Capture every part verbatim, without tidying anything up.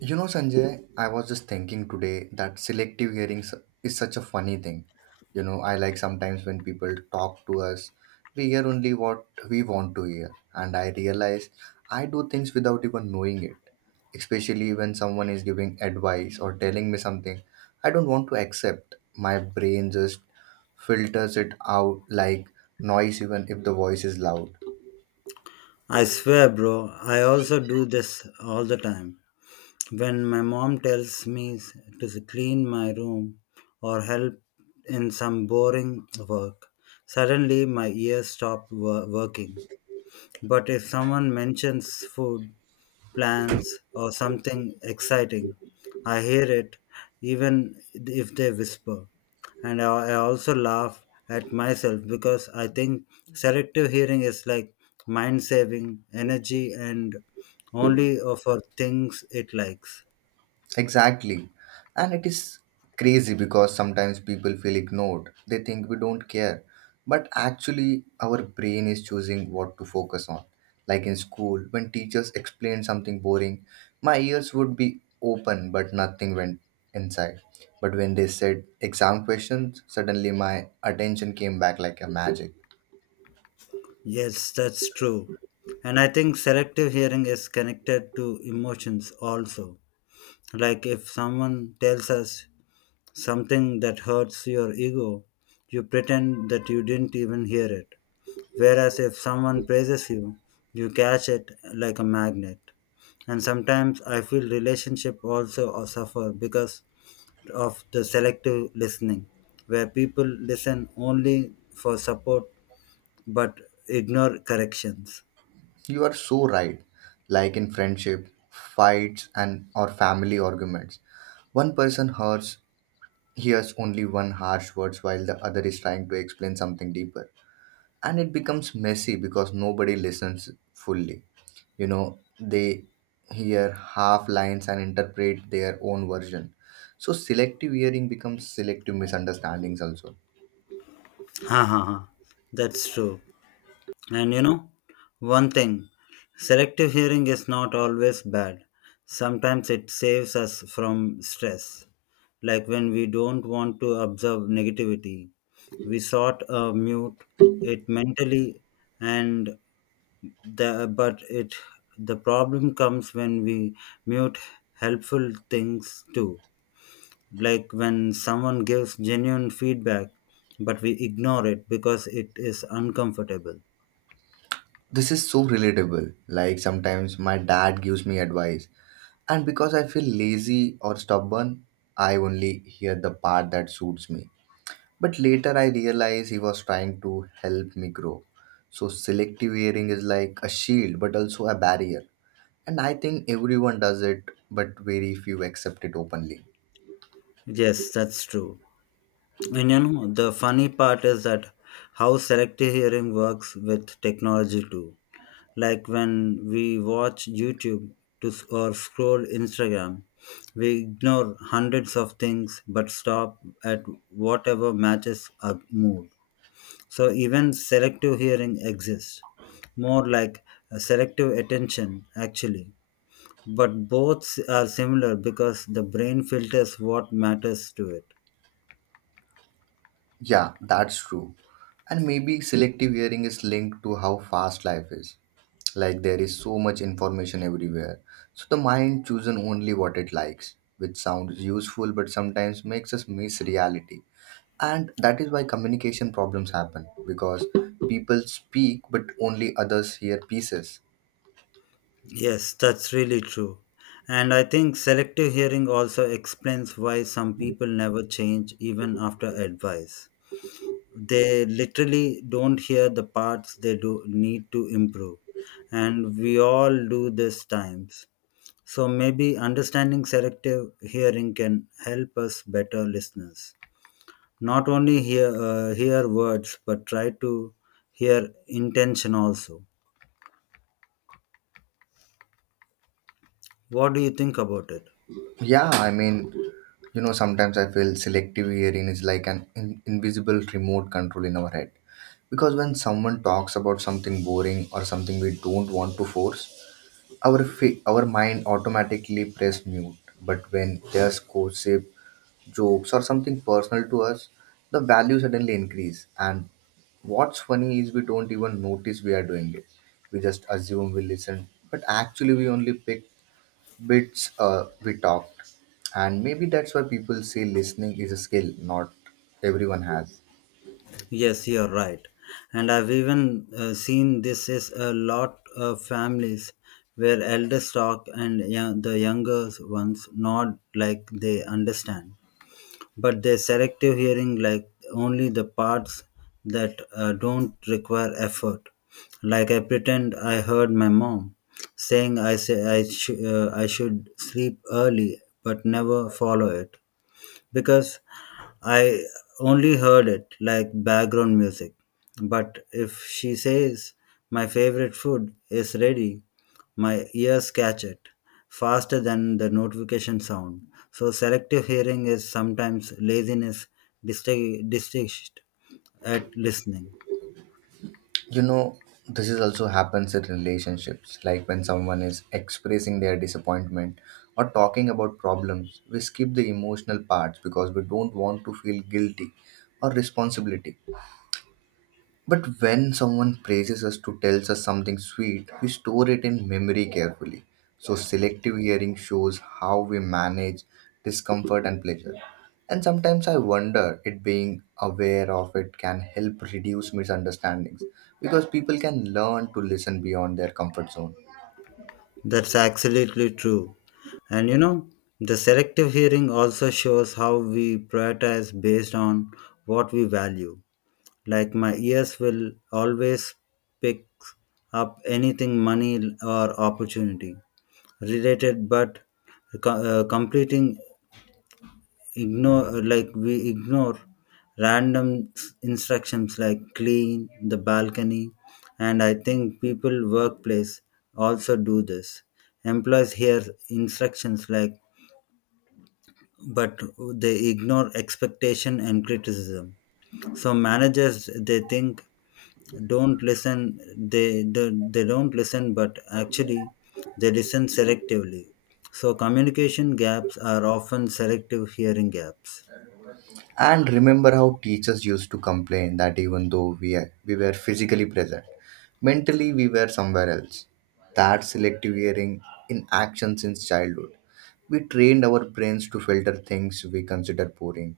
You know, Sanjay, I was just thinking today that selective hearing s- is such a funny thing. You know, I like sometimes when people talk to us, we hear only what we want to hear. And I realize I do things without even knowing it. Especially when someone is giving advice or telling me something I don't want to accept. My brain just filters it out like noise, even if the voice is loud. I swear, bro, I also do this all the time. When my mom tells me s- to s- clean my room or help in some boring work, suddenly my ears stop wo- working. But if someone mentions food plans, or something exciting. I hear it even if they whisper. And I I also laugh at myself because I think selective hearing is like mind saving energy and only for things it likes. Exactly. And it is crazy because sometimes people feel ignored. They think we don't care. But actually, our brain is choosing what to focus on. Like in school, when teachers explained something boring, my ears would be open but nothing went inside. But when they said exam questions, suddenly my attention came back like a magic. Yes, that's true. And I think selective hearing is connected to emotions also. Like if someone tells us something that hurts your ego, you pretend that you didn't even hear it. Whereas if someone praises you, you catch it like a magnet. And sometimes I feel relationship also uh, suffer because of the selective listening, where people listen only for support but ignore corrections. You are so right. Like in friendship, fights, and or family arguments, one person hurts hears only one harsh words, while the other is trying to explain something deeper, and it becomes messy because nobody listens fully. You know, they hear half lines and interpret their own version. So selective hearing becomes selective misunderstandings also. Ha ha ha. That's true. And you know, one thing selective hearing is not always bad. Sometimes it saves us from stress. Like when we don't want to observe negativity, we sort of mute it mentally and the but it the problem comes when we mute helpful things too, like when someone gives genuine feedback but we ignore it because it is uncomfortable. This is so relatable. Like sometimes my dad gives me advice, and because I feel lazy or stubborn, I only hear the part that suits me. But later I realized he was trying to help me grow. So selective hearing is like a shield but also a barrier. And I think everyone does it, but very few accept it openly. Yes, that's true. And you know, the funny part is that how selective hearing works with technology too. Like when we watch YouTube to, s- or scroll Instagram, we ignore hundreds of things but stop at whatever matches our mood. So even selective hearing exists, more like a selective attention actually. But both s- are similar because the brain filters what matters to it. Yeah, that's true. And maybe selective hearing is linked to how fast life is. Like there is so much information everywhere. So the mind chooses only what it likes, which sounds useful but sometimes makes us miss reality. And that is why communication problems happen, because people speak but only others hear pieces. Yes, that's really true. And I think selective hearing also explains why some people never change even after advice. They literally don't hear the parts they do need to improve. And we all do this times. So maybe understanding selective hearing can help us better listeners. Not only hear uh, hear words but try to hear intention also. What do you think about it? Yeah, I mean, you know, Sometimes I feel selective hearing is like an in- invisible remote control in our head. Because when someone talks about something boring or something we don't want to force, our fi- our mind automatically press mute. But when there's gossip, jokes, or something personal to us, the value suddenly increase. And what's funny is we don't even notice we are doing it. We just assume we listen, but actually we only pick bits uh, we talked. And maybe that's why people say listening is a skill not everyone has. Yes, you're right. And I've even uh, seen this is a lot of families where elders talk and young, the younger ones nod like they understand. But their selective hearing like only the parts that uh, don't require effort. Like I pretend I heard my mom saying I say I, sh- uh, I should sleep early but never follow it because I only heard it like background music. But if she says my favorite food is ready, my ears catch it faster than the notification sound. So selective hearing is sometimes laziness distig- distinguished at listening. You know, this is also happens in relationships, like when someone is expressing their disappointment or talking about problems. We skip the emotional parts because we don't want to feel guilty or responsibility. But when someone praises us to tells us something sweet, we store it in memory carefully. So selective hearing shows how we manage discomfort and pleasure. And sometimes I wonder it being aware of it can help reduce misunderstandings because people can learn to listen beyond their comfort zone. That's absolutely true. And you know, the selective hearing also shows how we prioritize based on what we value. Like my ears will always pick up anything money or opportunity related, but co- uh, completing ignore, like we ignore random instructions like clean the balcony. And I think people workplace also do this. Employees hear instructions like, but they ignore expectation and criticism. So managers they think don't listen, they, they they don't listen, but actually they listen selectively. So communication gaps are often selective hearing gaps. And remember how teachers used to complain that even though we, are, we were physically present, mentally we were somewhere else. That selective hearing in action since childhood. We trained our brains to filter things we consider boring,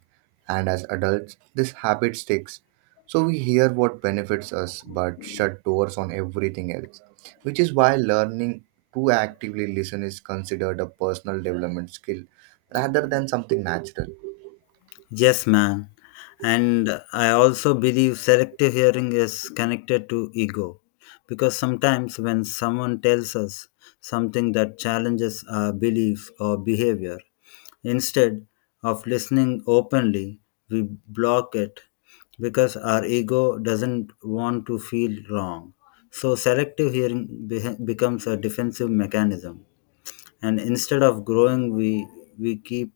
and as adults, this habit sticks. So we hear what benefits us but shut doors on everything else, which is why learning to actively listen is considered a personal development skill rather than something natural. Yes, man. And I also believe selective hearing is connected to ego because sometimes when someone tells us something that challenges our beliefs or behavior, instead of listening openly, we block it because our ego doesn't want to feel wrong. So, selective hearing be- becomes a defensive mechanism. And instead of growing, we, we keep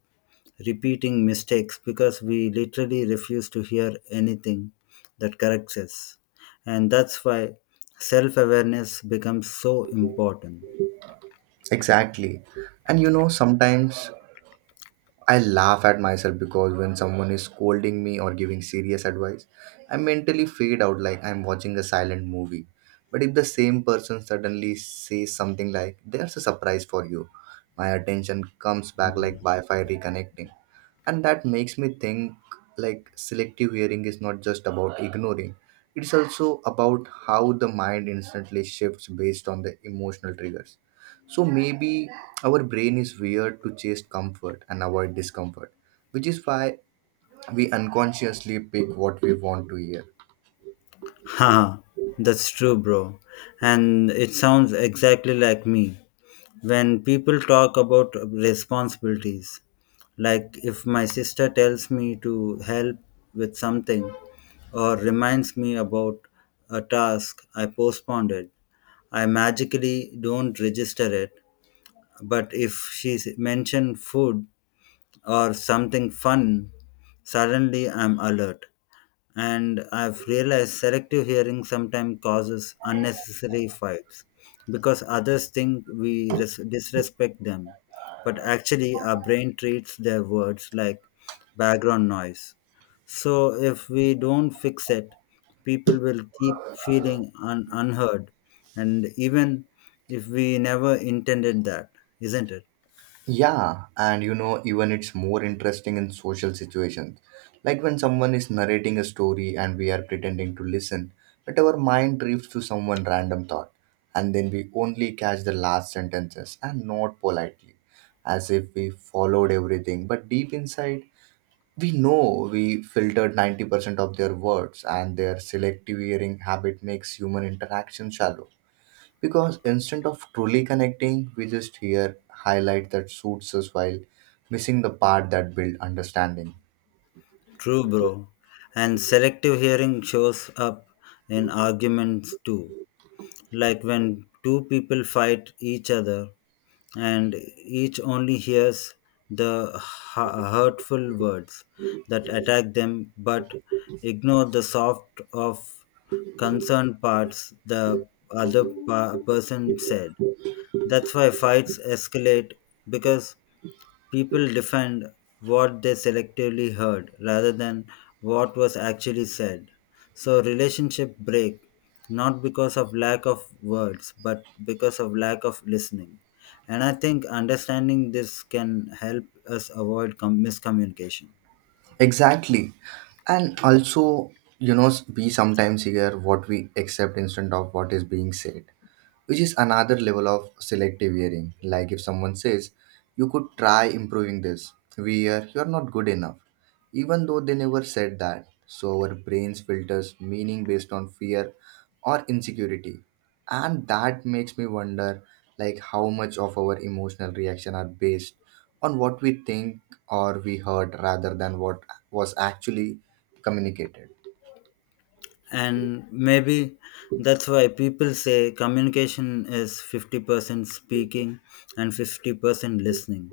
repeating mistakes because we literally refuse to hear anything that corrects us. And that's why self awareness becomes so important. Exactly. And you know, sometimes I laugh at myself because when someone is scolding me or giving serious advice, I mentally fade out like I'm watching a silent movie. But if the same person suddenly says something like, "There's a surprise for you," my attention comes back like Wi Fi reconnecting. And that makes me think like selective hearing is not just about ignoring, it's also about how the mind instantly shifts based on the emotional triggers. So maybe our brain is wired to chase comfort and avoid discomfort, which is why we unconsciously pick what we want to hear. Haha, that's true, bro. And it sounds exactly like me. When people talk about responsibilities, like if my sister tells me to help with something or reminds me about a task I postponed it, I magically don't register it. But if she mentioned food or something fun, suddenly I'm alert. And I've realized selective hearing sometimes causes unnecessary fights because others think we res- disrespect them, but actually, our brain treats their words like background noise. So, if we don't fix it, people will keep feeling un- unheard, and even if we never intended that, isn't it? Yeah, and you know, even it's more interesting in social situations. Like when someone is narrating a story and we are pretending to listen, but our mind drifts to someone random thought, and then we only catch the last sentences and not politely, as if we followed everything. But deep inside, we know we filtered ninety percent of their words, and their selective hearing habit makes human interaction shallow. Because instead of truly connecting, we just hear highlight that suits us while missing the part that build understanding. True, bro. And selective hearing shows up in arguments too, like when two people fight each other and each only hears the hu- hurtful words that attack them but ignore the soft of concerned parts the other pa- person said. That's why fights escalate because people defend what they selectively heard rather than what was actually said. So relationship break not because of lack of words but because of lack of listening. And I think understanding this can help us avoid com- miscommunication. Exactly. And also, you know, we sometimes hear what we accept instead of what is being said, which is another level of selective hearing. Like if someone says, "You could try improving this," we hear, "You're not good enough," even though they never said that. So our brains filters meaning based on fear or insecurity. And that makes me wonder like how much of our emotional reaction are based on what we think or we heard rather than what was actually communicated. And maybe that's why people say communication is fifty percent speaking and fifty percent listening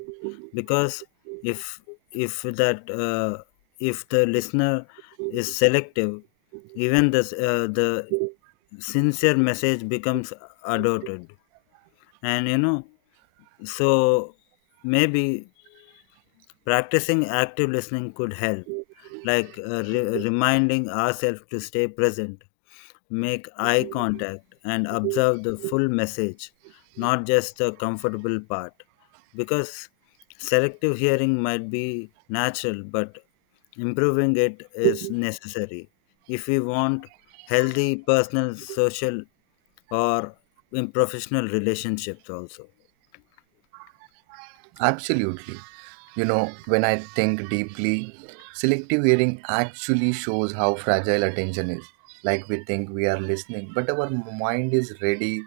because if if that uh, if the listener is selective, even the uh, the sincere message becomes adopted. And you know, so maybe practicing active listening could help, like uh, re- reminding ourselves to stay present. Make eye contact and observe the full message, not just the comfortable part. Because selective hearing might be natural, but improving it is necessary. If we want healthy personal, social, or in professional relationships, also. Absolutely. You know, when I think deeply, selective hearing actually shows how fragile attention is. Like we think we are listening, but our mind is ready,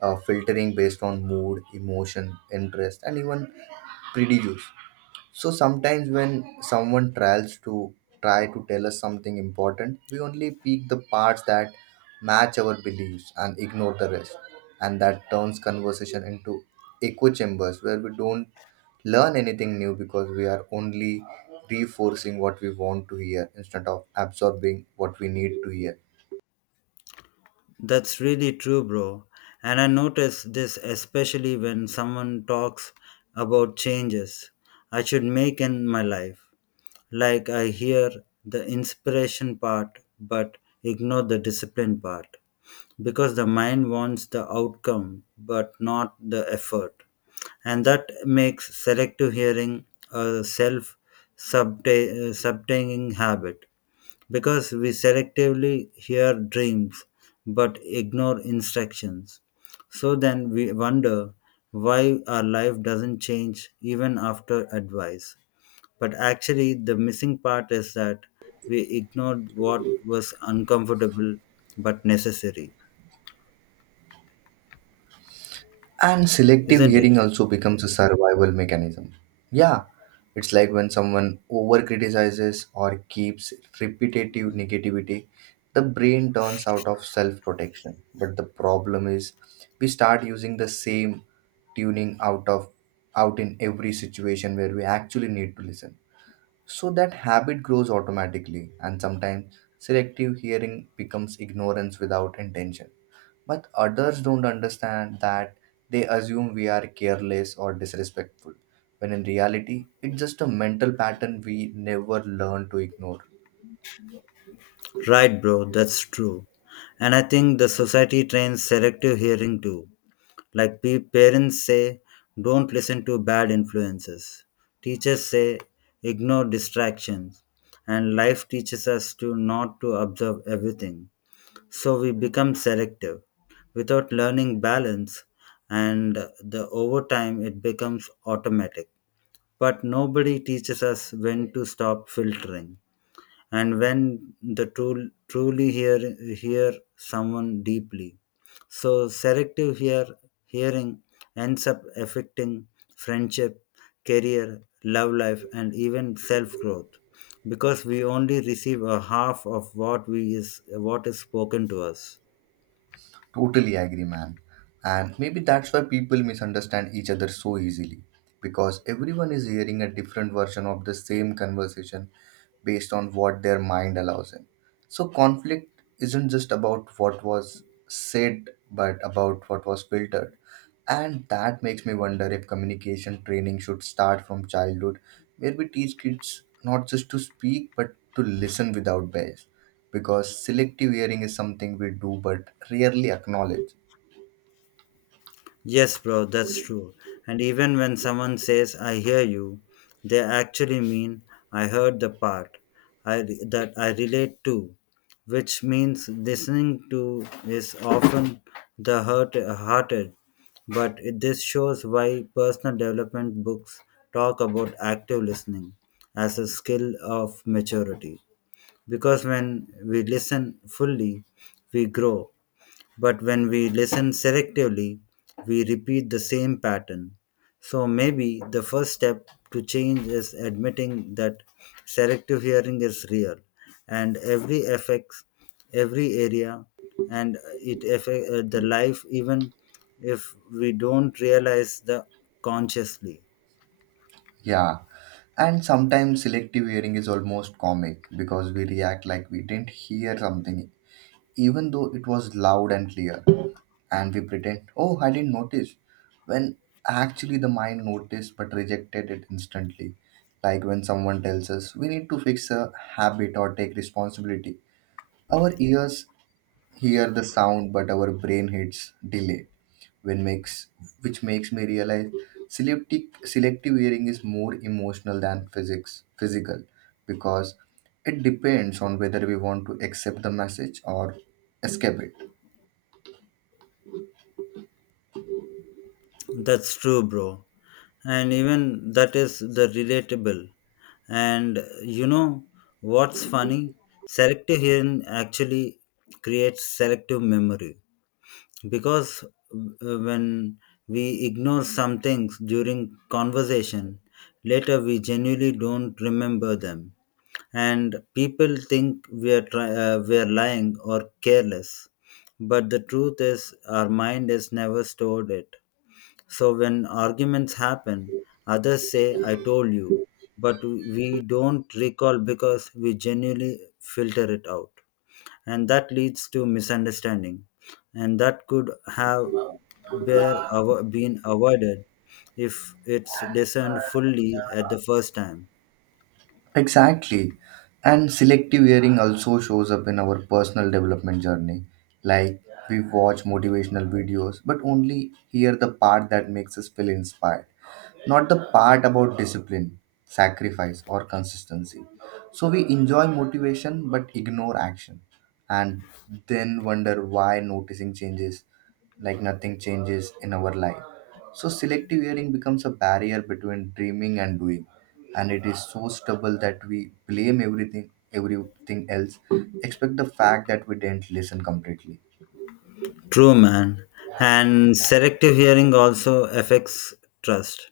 uh, filtering based on mood, emotion, interest, and even prejudice. So sometimes when someone tries to try to tell us something important, we only pick the parts that match our beliefs and ignore the rest. And that turns conversation into echo chambers where we don't learn anything new because we are only reinforcing what we want to hear instead of absorbing what we need to hear. That's really true, bro. And I notice this especially when someone talks about changes I should make in my life. Like I hear the inspiration part but ignore the discipline part because the mind wants the outcome but not the effort. And that makes selective hearing a self subtaining habit because we selectively hear dreams but ignore instructions. So then we wonder why our life doesn't change even after advice. But actually, the missing part is that we ignored what was uncomfortable but necessary, And selective isn't it? hearing also becomes a survival mechanism. Yeah, it's like when someone over criticizes or keeps repetitive negativity, the brain turns out of self protection. But the problem is, we start using the same tuning out of out in every situation where we actually need to listen. So that habit grows automatically, and sometimes selective hearing becomes ignorance without intention. But others don't understand that. They assume we are careless or disrespectful, when in reality, it's just a mental pattern we never learn to ignore. Right, bro, that's true. And I think the society trains selective hearing too. Like pe- parents say, don't listen to bad influences. Teachers say, ignore distractions. And life teaches us to not to observe everything. So we become selective without learning balance, and the over time it becomes automatic. But nobody teaches us when to stop filtering and when the tool truly hear hear someone deeply. So selective hear hearing ends up affecting friendship, career, love life, and even self growth because we only receive a half of what we is what is spoken to us. Totally agree, man. And maybe that's why people misunderstand each other so easily, because everyone is hearing a different version of the same conversation based on what their mind allows in. So conflict isn't just about what was said, but about what was filtered. And that makes me wonder if communication training should start from childhood, where we teach kids not just to speak but to listen without bias, because selective hearing is something we do but rarely acknowledge. Yes, bro, that's true. And even when someone says, I hear you, they actually mean, I heard the part I, re- that I relate to, which means listening to is often the hurt, hearted. But it- this shows why personal development books talk about active listening as a skill of maturity. Because when we listen fully, we grow, but when we listen selectively, we repeat the same pattern. So maybe the first step to change is admitting that selective hearing is real and every affects every area, and it affects the life even if we don't realize the consciously. Yeah, and sometimes selective hearing is almost comic because we react like we didn't hear something, even though it was loud and clear, and we pretend, "Oh, I didn't notice," when actually the mind noticed but rejected it instantly. Like when someone tells us we need to fix a habit or take responsibility, our ears hear the sound but our brain hits delay, when makes which makes me realize selective selective hearing is more emotional than physics physical, because it depends on whether we want to accept the message or escape it. That's true, bro. And even that is the relatable. And you know what's funny? Selective hearing actually creates selective memory because uh, when we ignore some things during conversation, later we genuinely don't remember them. And people think we are try- uh, we are lying or careless, but the truth is our mind has never stored it. So when arguments happen, others say, I told you, but we don't recall because we genuinely filter it out. And that leads to misunderstanding. And that could have bear avo- been avoided if it's discerned fully at the first time. Exactly. And selective hearing also shows up in our personal development journey. Like we watch motivational videos, but only hear the part that makes us feel inspired, not the part about discipline, sacrifice, or consistency. So we enjoy motivation but ignore action, and then wonder why noticing changes like nothing changes in our life. So selective hearing becomes a barrier between dreaming and doing, and it is so stubborn that we blame everything everything else except the fact that we didn't listen completely. True, man. And selective hearing also affects trust.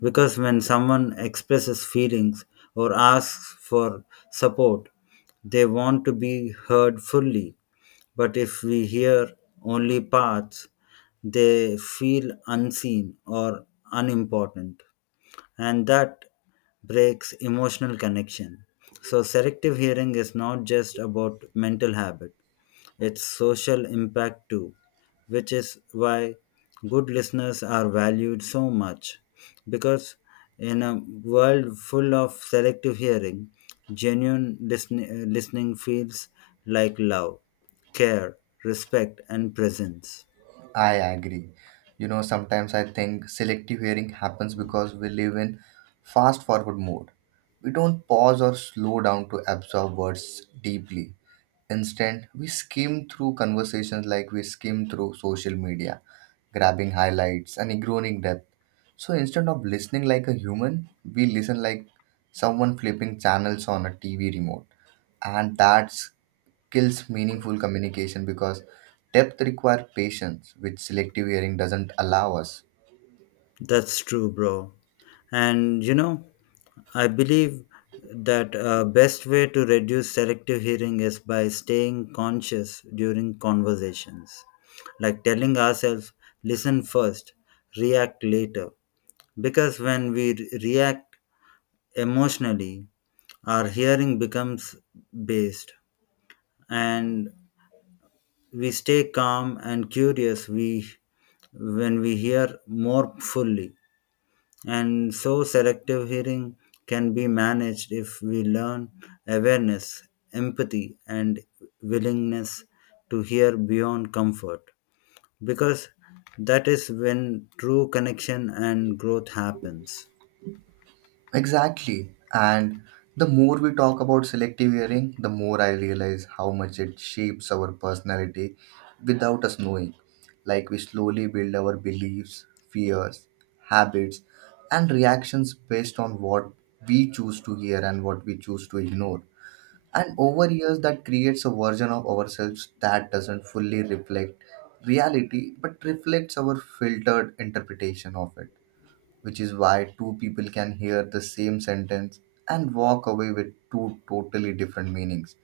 Because when someone expresses feelings or asks for support, they want to be heard fully. But if we hear only parts, they feel unseen or unimportant. And that breaks emotional connection. So, selective hearing is not just about mental habit, its social impact too, which is why good listeners are valued so much. Because in a world full of selective hearing, genuine listen- listening feels like love, care, respect, and presence. I agree. You know, sometimes I think selective hearing happens because we live in fast forward mode. We don't pause or slow down to absorb words deeply. Instead, we skim through conversations like we skim through social media, grabbing highlights and ignoring depth. So instead of listening like a human, we listen like someone flipping channels on a T V remote. And that's kills meaningful communication, because depth requires patience, which selective hearing doesn't allow us. That's true, bro. And you know, I believe that uh, best way to reduce selective hearing is by staying conscious during conversations, like telling ourselves, listen first, react later. Because when we re- react emotionally, our hearing becomes based, and we stay calm and curious we when we hear more fully. And so selective hearing can be managed if we learn awareness, empathy, and willingness to hear beyond comfort because that is when true connection and growth happens. Exactly. And the more we talk about selective hearing, the more I realize how much it shapes our personality without us knowing. Like we slowly build our beliefs, fears, habits, and reactions based on what we choose to hear and what we choose to ignore. And over years, that creates a version of ourselves that doesn't fully reflect reality but reflects our filtered interpretation of it, which is why two people can hear the same sentence and walk away with two totally different meanings,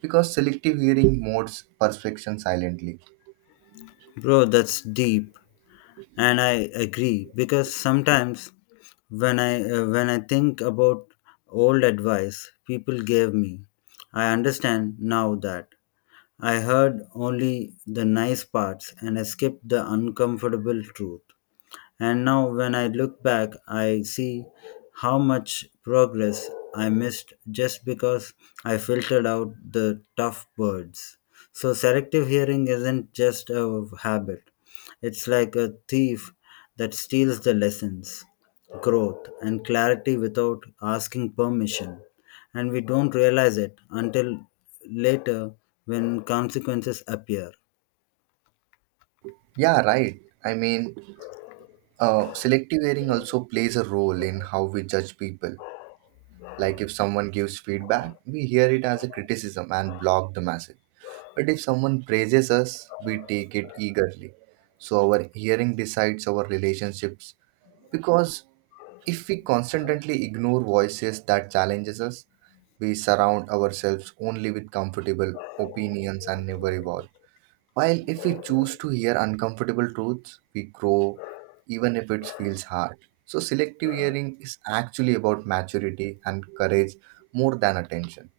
because selective hearing modes perception silently. Bro, that's deep. And I agree because sometimes when i uh, when I think about old advice people gave me, I understand now that I heard only the nice parts and I skipped the uncomfortable truth. And now, when I look back, I see how much progress I missed just because I filtered out the tough words. So, selective hearing isn't just a habit, it's like a thief that steals the lessons, growth, and clarity without asking permission. And we don't realize it until later when consequences appear. Yeah, right. I mean, uh, selective hearing also plays a role in how we judge people. Like if someone gives feedback, we hear it as a criticism and block the message. But if someone praises us, we take it eagerly. So our hearing decides our relationships, because if we constantly ignore voices that challenges us, we surround ourselves only with comfortable opinions and never evolve. While if we choose to hear uncomfortable truths, we grow even if it feels hard. So selective hearing is actually about maturity and courage more than attention.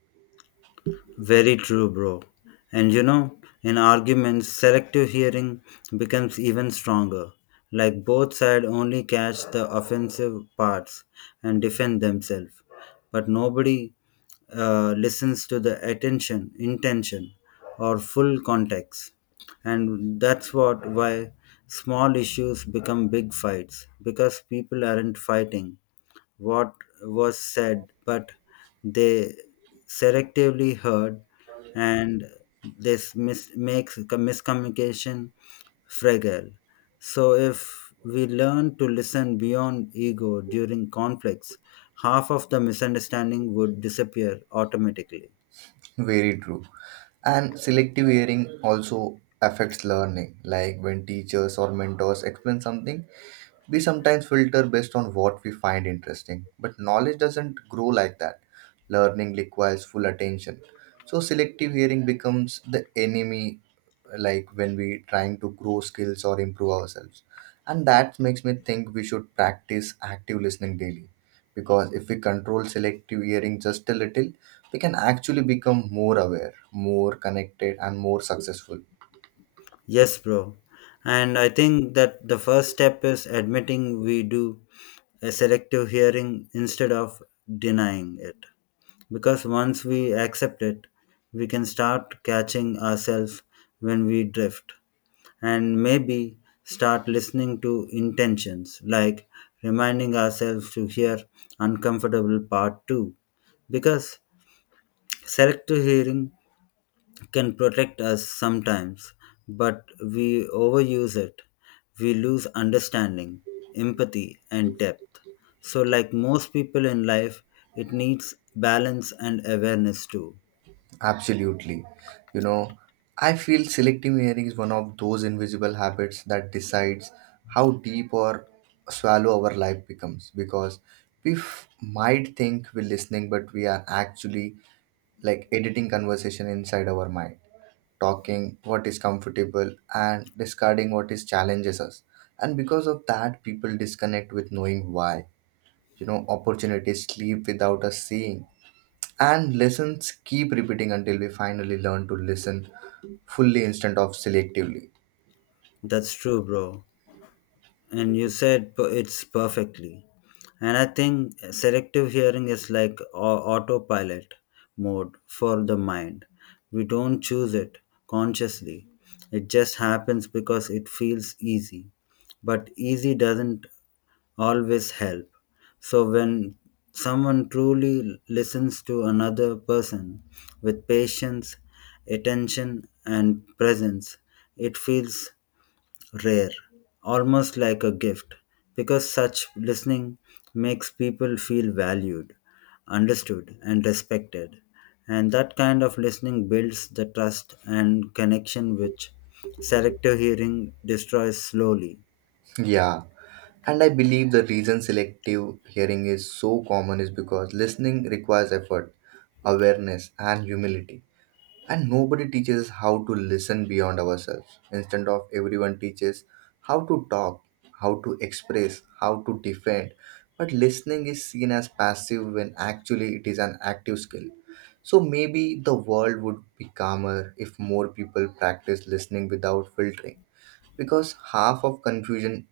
Very true, bro. And you know, in arguments, selective hearing becomes even stronger. Like both sides only catch the offensive parts and defend themselves, but nobody uh, listens to the attention, intention, or full context. And that's what why small issues become big fights because people aren't fighting; what was said, but they selectively heard, and this mis- makes com- miscommunication fragile. So, if we learn to listen beyond ego during conflicts, half of the misunderstanding would disappear automatically. Very true. And selective hearing also affects learning. Like when teachers or mentors explain something, we sometimes filter based on what we find interesting. But knowledge doesn't grow like that. Learning requires full attention. So selective hearing becomes the enemy, like when we trying to grow skills or improve ourselves, and that makes me think we should practice active listening daily, because if we control selective hearing just a little, we can actually become more aware, more connected, and more successful. Yes, bro. And I think that the first step is admitting we do a selective hearing instead of denying it. Because once we accept it, we can start catching ourselves when we drift, and maybe start listening to intentions, like reminding ourselves to hear uncomfortable part too. Because selective hearing can protect us sometimes, but we overuse it. We lose understanding, empathy, and depth. So, like most people in life, it needs balance and awareness too. Absolutely. You know, I feel selective hearing is one of those invisible habits that decides how deep or swallow our life becomes, because we f- might think we're listening but we are actually like editing conversation inside our mind, talking what is comfortable and discarding what is challenges us. And because of that, people disconnect with knowing why. You know, opportunities sleep without us seeing, and lessons keep repeating until we finally learn to listen fully instead of selectively. That's true, bro. And you said p- it's perfectly. And I think selective hearing is like au- autopilot mode for the mind. We don't choose it consciously, it just happens because it feels easy. But easy doesn't always help. So when someone truly listens to another person with patience, attention, and presence, it feels rare, almost like a gift, because such listening makes people feel valued, understood, and respected. And that kind of listening builds the trust and connection which selective hearing destroys slowly. Yeah, and I believe the reason selective hearing is so common is because listening requires effort, awareness, and humility. And nobody teaches us how to listen beyond ourselves. Instead of everyone teaches how to talk, how to express, how to defend. But listening is seen as passive when actually it is an active skill. So maybe the world would be calmer if more people practice listening without filtering. Because half of confusion,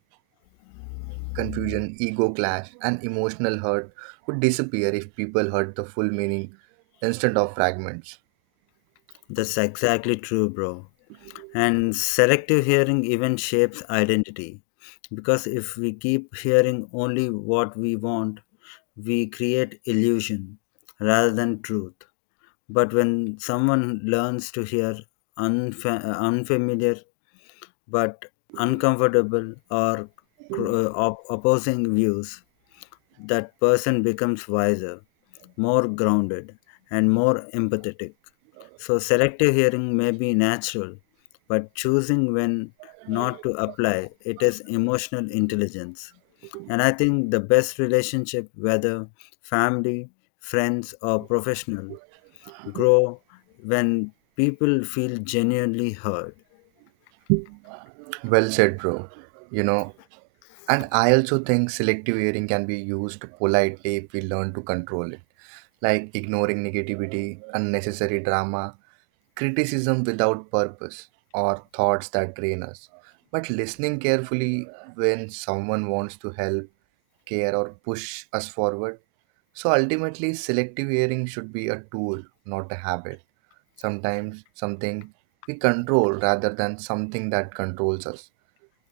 confusion, ego clash, and emotional hurt would disappear if people heard the full meaning instead of fragments. That's exactly true, bro. And selective hearing even shapes identity. Because if we keep hearing only what we want, we create illusion rather than truth. But when someone learns to hear unfa- unfamiliar but uncomfortable or cr- uh, op- opposing views, that person becomes wiser, more grounded, and more empathetic. So, selective hearing may be natural, but choosing when not to apply it is emotional intelligence. And I think the best relationship, whether family, friends, or professional, grow when people feel genuinely heard. Well said, bro. You know, And I also think selective hearing can be used politely if we learn to control it, like ignoring negativity, unnecessary drama, criticism without purpose, or thoughts that drain us. But listening carefully when someone wants to help, care, or push us forward. So ultimately, selective hearing should be a tool, not a habit. Sometimes something we control rather than something that controls us.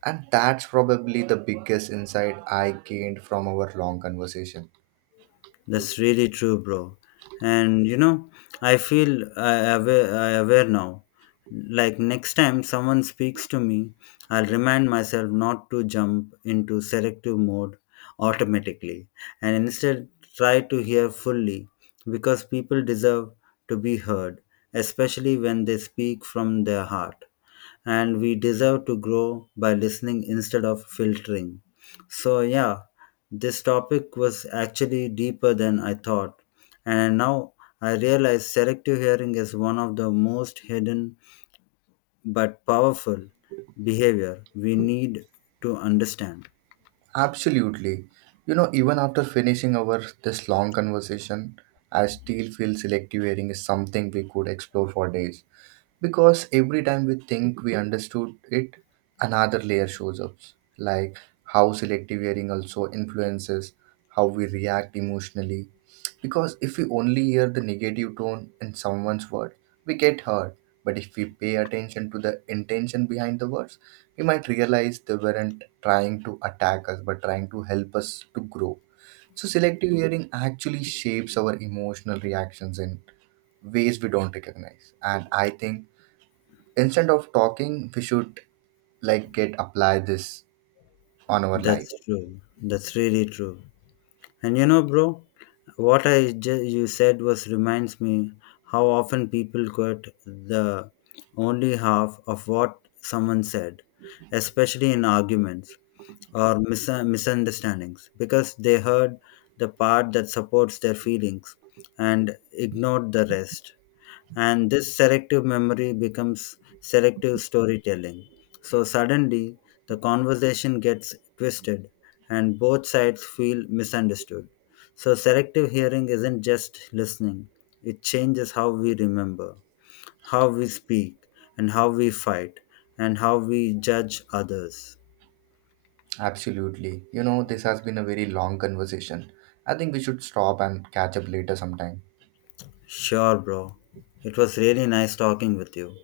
And that's probably the biggest insight I gained from our long conversation. That's really true, bro. And you know, I feel uh, aware, I aware now. Like next time someone speaks to me, I'll remind myself not to jump into selective mode automatically and instead try to hear fully because people deserve to be heard, especially when they speak from their heart. And we deserve to grow by listening instead of filtering. So, yeah, this topic was actually deeper than I thought, and now I realize selective hearing is one of the most hidden but powerful behavior we need to understand. Absolutely. You know, even after finishing our this long conversation, I still feel selective hearing is something we could explore for days. Because every time we think we understood it, another layer shows up. Like how selective hearing also influences how we react emotionally. Because if we only hear the negative tone in someone's word, we get hurt. But if we pay attention to the intention behind the words, we might realize they weren't trying to attack us but trying to help us to grow. So selective hearing actually shapes our emotional reactions in ways we don't recognize. And I think instead of talking we should like get apply this on our life. That's true, that's really true. And you know, bro, what I ju- you said was reminds me how often people quote the only half of what someone said, especially in arguments or mis- misunderstandings, because they heard the part that supports their feelings and ignored the rest, and this selective memory becomes selective storytelling. So suddenly, the conversation gets twisted and both sides feel misunderstood. So, selective hearing isn't just listening, it changes how we remember, how we speak, and how we fight, and how we judge others. Absolutely. You know, this has been a very long conversation. I think we should stop and catch up later sometime. Sure, bro. It was really nice talking with you.